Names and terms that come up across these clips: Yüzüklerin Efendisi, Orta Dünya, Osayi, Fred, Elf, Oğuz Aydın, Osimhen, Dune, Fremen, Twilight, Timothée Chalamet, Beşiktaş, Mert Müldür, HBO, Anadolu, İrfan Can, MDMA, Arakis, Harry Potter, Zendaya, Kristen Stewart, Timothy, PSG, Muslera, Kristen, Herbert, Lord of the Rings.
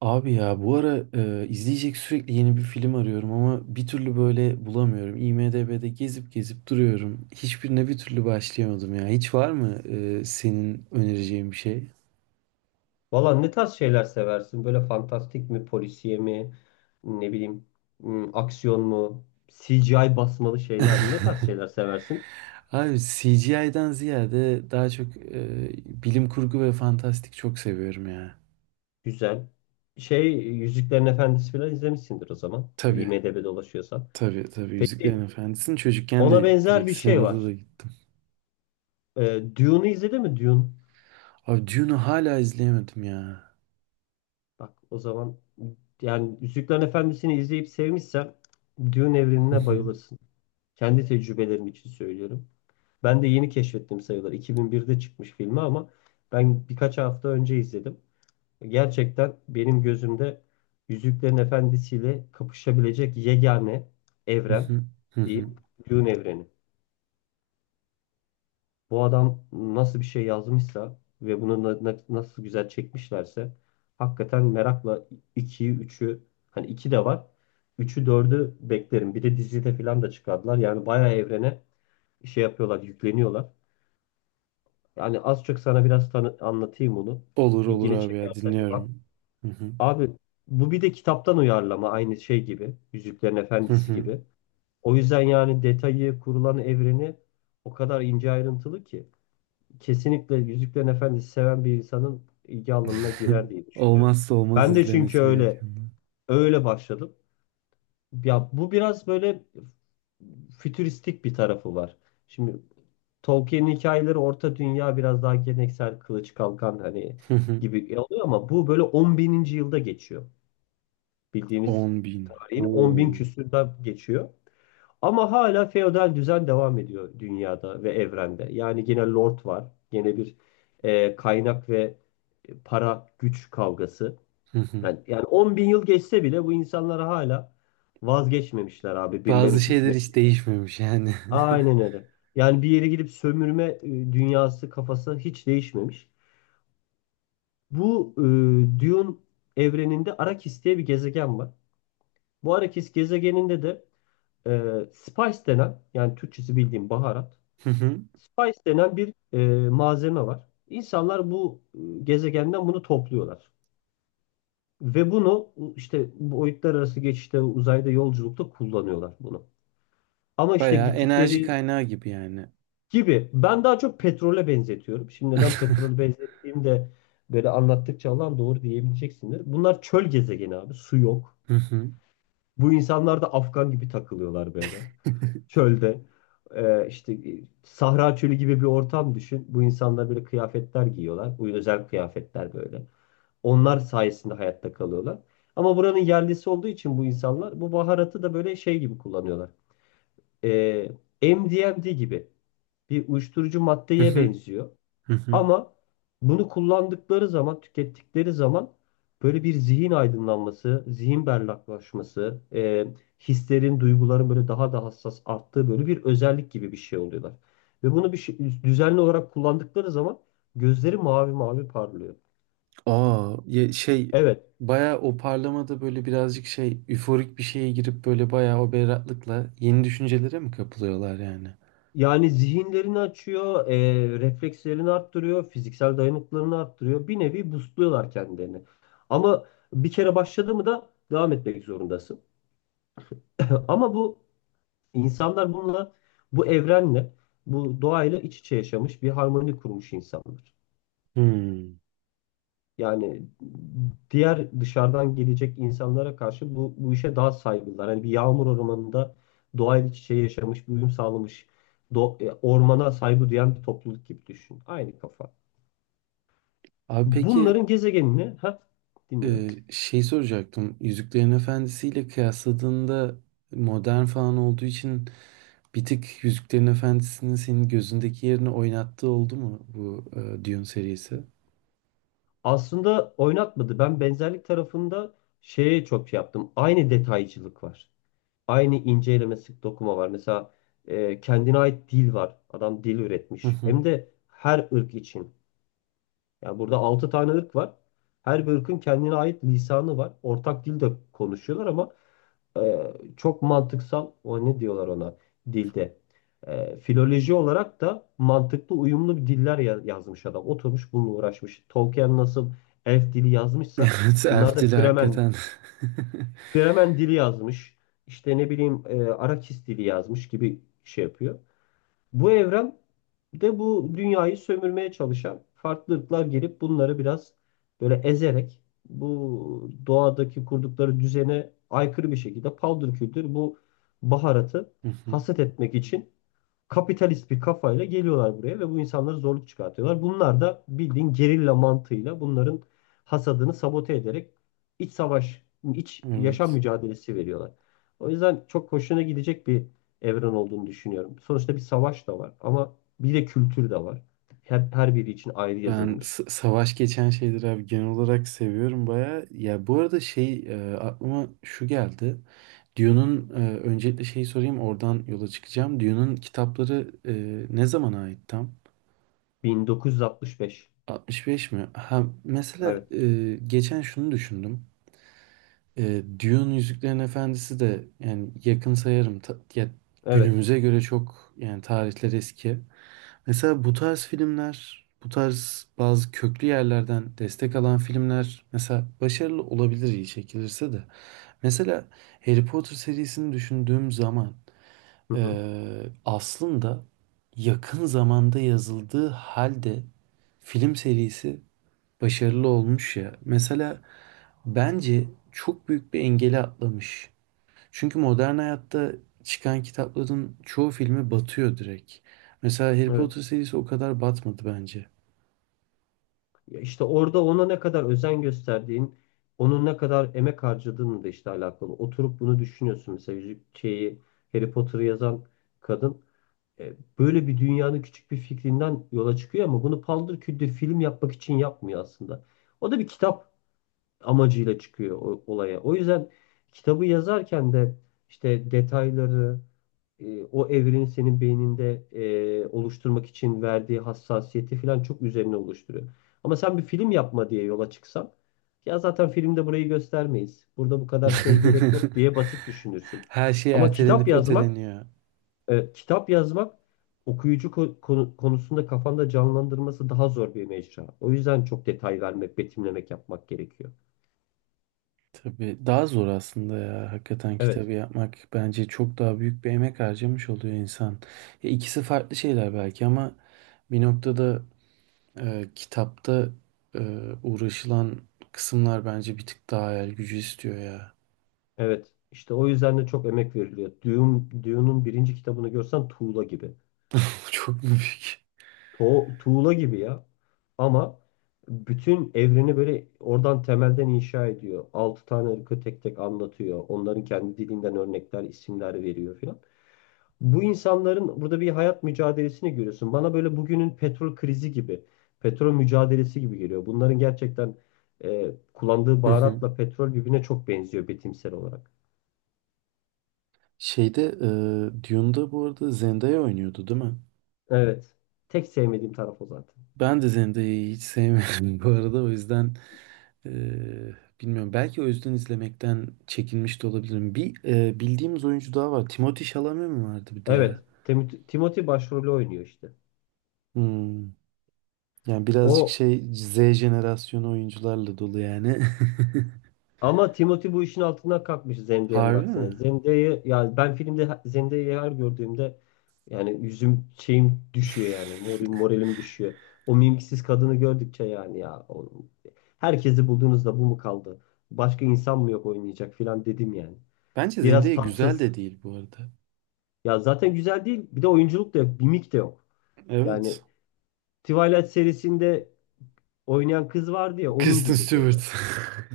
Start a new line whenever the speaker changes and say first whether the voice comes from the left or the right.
right: Abi ya bu ara izleyecek sürekli yeni bir film arıyorum ama bir türlü böyle bulamıyorum. IMDb'de gezip gezip duruyorum. Hiçbirine bir türlü başlayamadım ya. Hiç var mı senin önereceğin bir şey?
left: Valla ne tarz şeyler seversin? Böyle fantastik mi, polisiye mi, ne bileyim, aksiyon mu, CGI basmalı şeyler mi? Ne tarz şeyler seversin?
right: Abi CGI'den ziyade daha çok bilim kurgu ve fantastik çok seviyorum ya.
left: Güzel. Şey, Yüzüklerin Efendisi falan izlemişsindir o zaman.
right: Tabii,
left: IMDb'de dolaşıyorsan.
right: tabii. Yüzüklerin
left: Peki,
right: Efendisi'ni çocukken
left: ona
right: de
left: benzer
right: direkt
left: bir şey
right: sinemada da
left: var.
right: gittim.
left: Dune'u izledin mi? Dune.
right: Abi Dune'u hala izleyemedim ya.
left: Bak o zaman yani Yüzüklerin Efendisi'ni izleyip sevmişsen Dune
right: Hı
left: evrenine
right: hı,
left: bayılırsın. Kendi tecrübelerim için söylüyorum. Ben de yeni keşfettim sayılır. 2001'de çıkmış filmi ama ben birkaç hafta önce izledim. Gerçekten benim gözümde Yüzüklerin Efendisi'yle kapışabilecek yegane
right: hı
left: evren
right: hı, hı
left: diyeyim,
right: hı.
left: Dune evreni. Bu adam nasıl bir şey yazmışsa ve bunu nasıl güzel çekmişlerse hakikaten merakla 2'yi üçü hani 2 de var. Üçü dördü beklerim. Bir de dizide falan da çıkardılar. Yani bayağı evrene şey yapıyorlar, yükleniyorlar. Yani az çok sana biraz tanı anlatayım onu.
right: Olur olur
left: İlgini
right: abi ya
left: çekerse bir bak.
right: dinliyorum. Hı hı.
left: Abi bu bir de kitaptan uyarlama aynı şey gibi. Yüzüklerin
right: Hı
left: Efendisi
right: hı.
left: gibi. O yüzden yani detayı, kurulan evreni o kadar ince ayrıntılı ki. Kesinlikle Yüzüklerin Efendisi seven bir insanın ilgi alanına girer diye düşünüyorum.
right: Olmazsa olmaz
left: Ben de çünkü
right: izlemesi
left: öyle
right: gerekenler.
left: öyle başladım. Ya bu biraz böyle fütüristik bir tarafı var. Şimdi Tolkien'in hikayeleri Orta Dünya biraz daha geleneksel kılıç kalkan hani
right: Hı hı.
left: gibi oluyor ama bu böyle 10 bininci yılda geçiyor. Bildiğimiz
right: 10 bin.
left: tarihin 10 bin
right: Oo.
left: küsürde geçiyor. Ama hala feodal düzen devam ediyor dünyada ve evrende. Yani gene lord var. Gene bir kaynak ve para güç kavgası.
right: Hı hı.
left: Yani 10 bin yıl geçse bile bu insanlar hala vazgeçmemişler abi
right: Bazı
left: birilerinin
right: şeyler
left: hükmü.
right: hiç değişmemiş yani.
left: Aynen öyle. Yani bir yere gidip sömürme dünyası kafası hiç değişmemiş. Bu Dune evreninde Arakis diye bir gezegen var. Bu Arakis gezegeninde de e, spice denen yani Türkçesi bildiğim baharat.
right: Hı hı.
left: Spice denen bir malzeme var. İnsanlar bu gezegenden bunu topluyorlar. Ve bunu işte boyutlar arası geçişte uzayda yolculukta kullanıyorlar bunu. Ama işte
right: Bayağı enerji
left: gittikleri
right: kaynağı gibi yani.
left: gibi. Ben daha çok petrole benzetiyorum. Şimdi neden petrol benzettiğimde böyle anlattıkça alan doğru diyebileceksindir. Bunlar çöl gezegeni abi. Su yok.
right: Hı hı.
left: Bu insanlar da Afgan gibi takılıyorlar böyle. Çölde. İşte Sahra çölü gibi bir ortam düşün. Bu insanlar böyle kıyafetler giyiyorlar. Bu özel kıyafetler böyle. Onlar sayesinde hayatta kalıyorlar. Ama buranın yerlisi olduğu için bu insanlar bu baharatı da böyle şey gibi kullanıyorlar. Ee, MDMA gibi bir uyuşturucu
right: Hı
left: maddeye
right: hı.
left: benziyor.
right: Hı hı.
left: Ama bunu kullandıkları zaman, tükettikleri zaman böyle bir zihin aydınlanması, zihin berraklaşması, hislerin, duyguların böyle daha da hassas arttığı böyle bir özellik gibi bir şey oluyorlar. Ve bunu bir şey, düzenli olarak kullandıkları zaman gözleri mavi mavi parlıyor.
right: Aa, ya şey
left: Evet,
right: bayağı o parlamada böyle birazcık şey üforik bir şeye girip böyle bayağı o berraklıkla yeni düşüncelere mi kapılıyorlar yani?
left: yani zihinlerini açıyor, reflekslerini arttırıyor, fiziksel dayanıklılığını arttırıyor. Bir nevi boostluyorlar kendilerini. Ama bir kere başladı mı da devam etmek zorundasın. Ama bu İnsanlar bununla, bu evrenle, bu doğayla iç içe yaşamış bir harmoni kurmuş insanlar.
right: Hmm.
left: Yani diğer dışarıdan gelecek insanlara karşı bu işe daha saygılılar. Hani bir yağmur ormanında doğayla iç içe yaşamış, bir uyum sağlamış, ormana saygı duyan bir topluluk gibi düşün. Aynı kafa.
right: Abi peki
left: Bunların gezegenini, ha dinliyorum.
right: Şey soracaktım. Yüzüklerin Efendisi ile kıyasladığında modern falan olduğu için bir tık Yüzüklerin Efendisi'nin senin gözündeki yerini oynattığı oldu mu bu Dune serisi?
left: Aslında oynatmadı. Ben benzerlik tarafında şeye çok şey yaptım. Aynı detaycılık var. Aynı ince eleme sık dokuma var. Mesela kendine ait dil var. Adam dil
right: Hı
left: üretmiş.
right: hı.
left: Hem de her ırk için. Yani burada 6 tane ırk var. Her bir ırkın kendine ait lisanı var. Ortak dil de konuşuyorlar ama çok mantıksal. O ne diyorlar ona dilde. Filoloji olarak da mantıklı uyumlu bir diller yazmış adam. Oturmuş bununla uğraşmış. Tolkien nasıl elf dili yazmışsa
right: Evet,
left: bunlar
right: Elf
left: da
right: dili
left: Fremen
right: hakikaten.
left: Fremen dili yazmış. İşte ne bileyim Arakis dili yazmış gibi şey yapıyor. Bu evren de bu dünyayı sömürmeye çalışan farklı ırklar gelip bunları biraz böyle ezerek bu doğadaki kurdukları düzene aykırı bir şekilde paldır küldür bu baharatı
right: Hı hı.
left: hasat etmek için kapitalist bir kafayla geliyorlar buraya ve bu insanlara zorluk çıkartıyorlar. Bunlar da bildiğin gerilla mantığıyla bunların hasadını sabote ederek iç savaş, iç yaşam
right: Evet.
left: mücadelesi veriyorlar. O yüzden çok hoşuna gidecek bir evren olduğunu düşünüyorum. Sonuçta bir savaş da var ama bir de kültür de var. Her biri için ayrı
right: Ben
left: yazılmış.
right: savaş geçen şeyleri abi genel olarak seviyorum baya. Ya bu arada aklıma şu geldi. Dune'un öncelikle şeyi sorayım, oradan yola çıkacağım. Dune'un kitapları ne zamana ait tam?
left: 1965.
right: 65 mi? Ha, mesela
left: Evet.
right: geçen şunu düşündüm. E, Dune Yüzüklerin Efendisi de yani yakın sayarım.
left: Evet.
right: Günümüze göre çok yani tarihler eski. Mesela bu tarz filmler, bu tarz bazı köklü yerlerden destek alan filmler mesela başarılı olabilir iyi çekilirse de. Mesela Harry Potter serisini düşündüğüm zaman
left: Hı
right: e,
left: hı.
right: aslında yakın zamanda yazıldığı halde film serisi başarılı olmuş ya. Mesela bence çok büyük bir engeli atlamış. Çünkü modern hayatta çıkan kitapların çoğu filmi batıyor direkt. Mesela Harry Potter
left: Evet.
right: serisi o kadar batmadı bence.
left: Ya İşte orada ona ne kadar özen gösterdiğin, onun ne kadar emek harcadığınla da işte alakalı. Oturup bunu düşünüyorsun. Mesela yüzük şeyi Harry Potter'ı yazan kadın e, böyle bir dünyanın küçük bir fikrinden yola çıkıyor ama bunu paldır küldür film yapmak için yapmıyor aslında. O da bir kitap amacıyla çıkıyor olaya. O yüzden kitabı yazarken de işte detayları, o evrenin senin beyninde oluşturmak için verdiği hassasiyeti falan çok üzerine oluşturuyor. Ama sen bir film yapma diye yola çıksan, ya zaten filmde burayı göstermeyiz. Burada bu kadar şeye gerek yok diye basit düşünürsün.
right: Her şey
left: Ama kitap
right: ertelenip
left: yazmak,
right: öteleniyor.
left: kitap yazmak okuyucu konusunda kafanda canlandırması daha zor bir mecra. O yüzden çok detay vermek, betimlemek yapmak gerekiyor.
right: Tabii daha zor aslında ya. Hakikaten
left: Evet.
right: kitabı yapmak bence çok daha büyük bir emek harcamış oluyor insan. Ya ikisi farklı şeyler belki ama bir noktada kitapta e, uğraşılan kısımlar bence bir tık daha hayal gücü istiyor ya.
left: Evet, işte o yüzden de çok emek veriliyor. Dune'un birinci kitabını görsen tuğla gibi.
right: Çok mu büyük?
left: Tuğla gibi ya. Ama bütün evreni böyle oradan temelden inşa ediyor. Altı tane ırkı tek tek anlatıyor. Onların kendi dilinden örnekler, isimler veriyor filan. Bu insanların burada bir hayat mücadelesini görüyorsun. Bana böyle bugünün petrol krizi gibi, petrol mücadelesi gibi geliyor. Bunların gerçekten kullandığı
right: Hı hı.
left: baharatla petrol birbirine çok benziyor betimsel olarak.
right: Şeyde e, Dune'da bu arada Zendaya oynuyordu değil mi?
left: Evet. Tek sevmediğim taraf o zaten.
right: Ben de Zendaya'yı hiç sevmiyorum bu arada o yüzden e, bilmiyorum. Belki o yüzden izlemekten çekinmiş de olabilirim. Bir bildiğimiz oyuncu daha var. Timothée Chalamet mi vardı bir de
left: Evet.
right: ya?
left: Timothy başrolü oynuyor işte.
right: Hmm. Yani birazcık
left: O
right: şey Z jenerasyonu oyuncularla dolu yani.
left: ama Timothy bu işin altından kalkmış Zendaya'nın
right: Harbi mi?
left: aksine. Zendaya yani ben filmde Zendaya'yı her gördüğümde yani yüzüm şeyim düşüyor yani. Moralim düşüyor. O mimsiz kadını gördükçe yani ya o, herkesi bulduğunuzda bu mu kaldı? Başka insan mı yok oynayacak filan dedim yani.
right: Bence
left: Biraz
right: Zendaya güzel
left: tatsız.
right: de değil bu arada.
left: Ya zaten güzel değil. Bir de oyunculuk da yok. Mimik de yok. Yani
right: Evet.
left: Twilight serisinde oynayan kız vardı ya onun
right: Kristen
left: gibi böyle.
right: Stewart.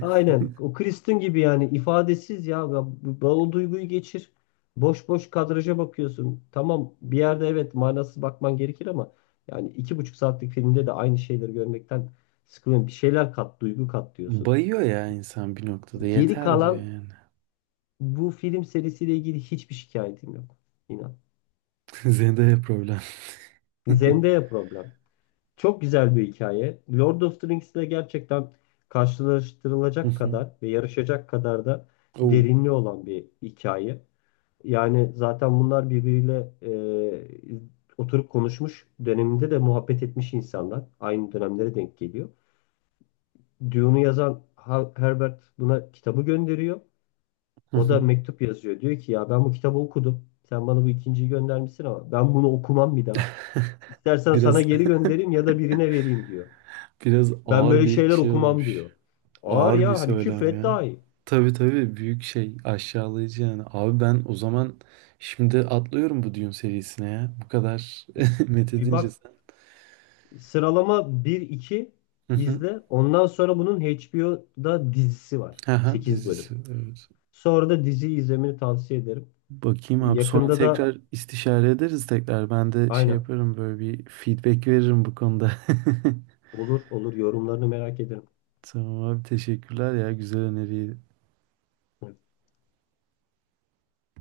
left: Aynen o Kristen gibi yani ifadesiz ya. Ya o duyguyu geçir. Boş boş kadraja bakıyorsun. Tamam bir yerde evet manasız bakman gerekir ama yani 2,5 saatlik filmde de aynı şeyleri görmekten sıkılıyorum. Bir şeyler kat, duygu kat diyorsun.
right: Bayıyor ya insan bir noktada.
left: Geri
right: Yeter diyor
left: kalan
right: yani.
left: bu film serisiyle ilgili hiçbir şikayetim yok. İnan.
right: Zendaya problem.
left: Zendaya problem. Çok güzel bir hikaye. Lord of the Rings ile gerçekten karşılaştırılacak kadar ve yarışacak kadar da
right: Oh.
left: derinliği olan bir hikaye. Yani zaten bunlar birbiriyle oturup konuşmuş döneminde de muhabbet etmiş insanlar. Aynı dönemlere denk geliyor. Dune'u yazan Herbert buna kitabı gönderiyor. O da mektup yazıyor. Diyor ki ya ben bu kitabı okudum. Sen bana bu ikinciyi göndermişsin ama ben bunu okumam bir daha. İstersen
right: Biraz
left: sana geri göndereyim ya da birine vereyim diyor.
right: biraz
left: Ben
right: ağır
left: böyle
right: bir
left: şeyler
right: şey
left: okumam
right: olmuş.
left: diyor. Ağır
right: Ağır bir
left: ya hani
right: söylem
left: küfret
right: ya.
left: daha iyi.
right: Tabii tabii büyük şey aşağılayıcı yani. Abi ben o zaman şimdi atlıyorum bu Dune serisine ya. Bu kadar
left: Bir
right: methedince
left: bak
right: sen.
left: sıralama bir iki
right: Hı hı.
left: izle. Ondan sonra bunun HBO'da dizisi var.
right: Haha,
left: Sekiz bölüm.
right: dizisi. Evet.
left: Sonra da diziyi izlemeni tavsiye ederim.
right: Bakayım abi sonra
left: Yakında da
right: tekrar istişare ederiz tekrar. Ben de şey
left: aynen
right: yaparım, böyle bir feedback veririm bu konuda.
left: olur olur yorumlarını merak ederim.
right: Tamam abi, teşekkürler ya güzel öneriyi.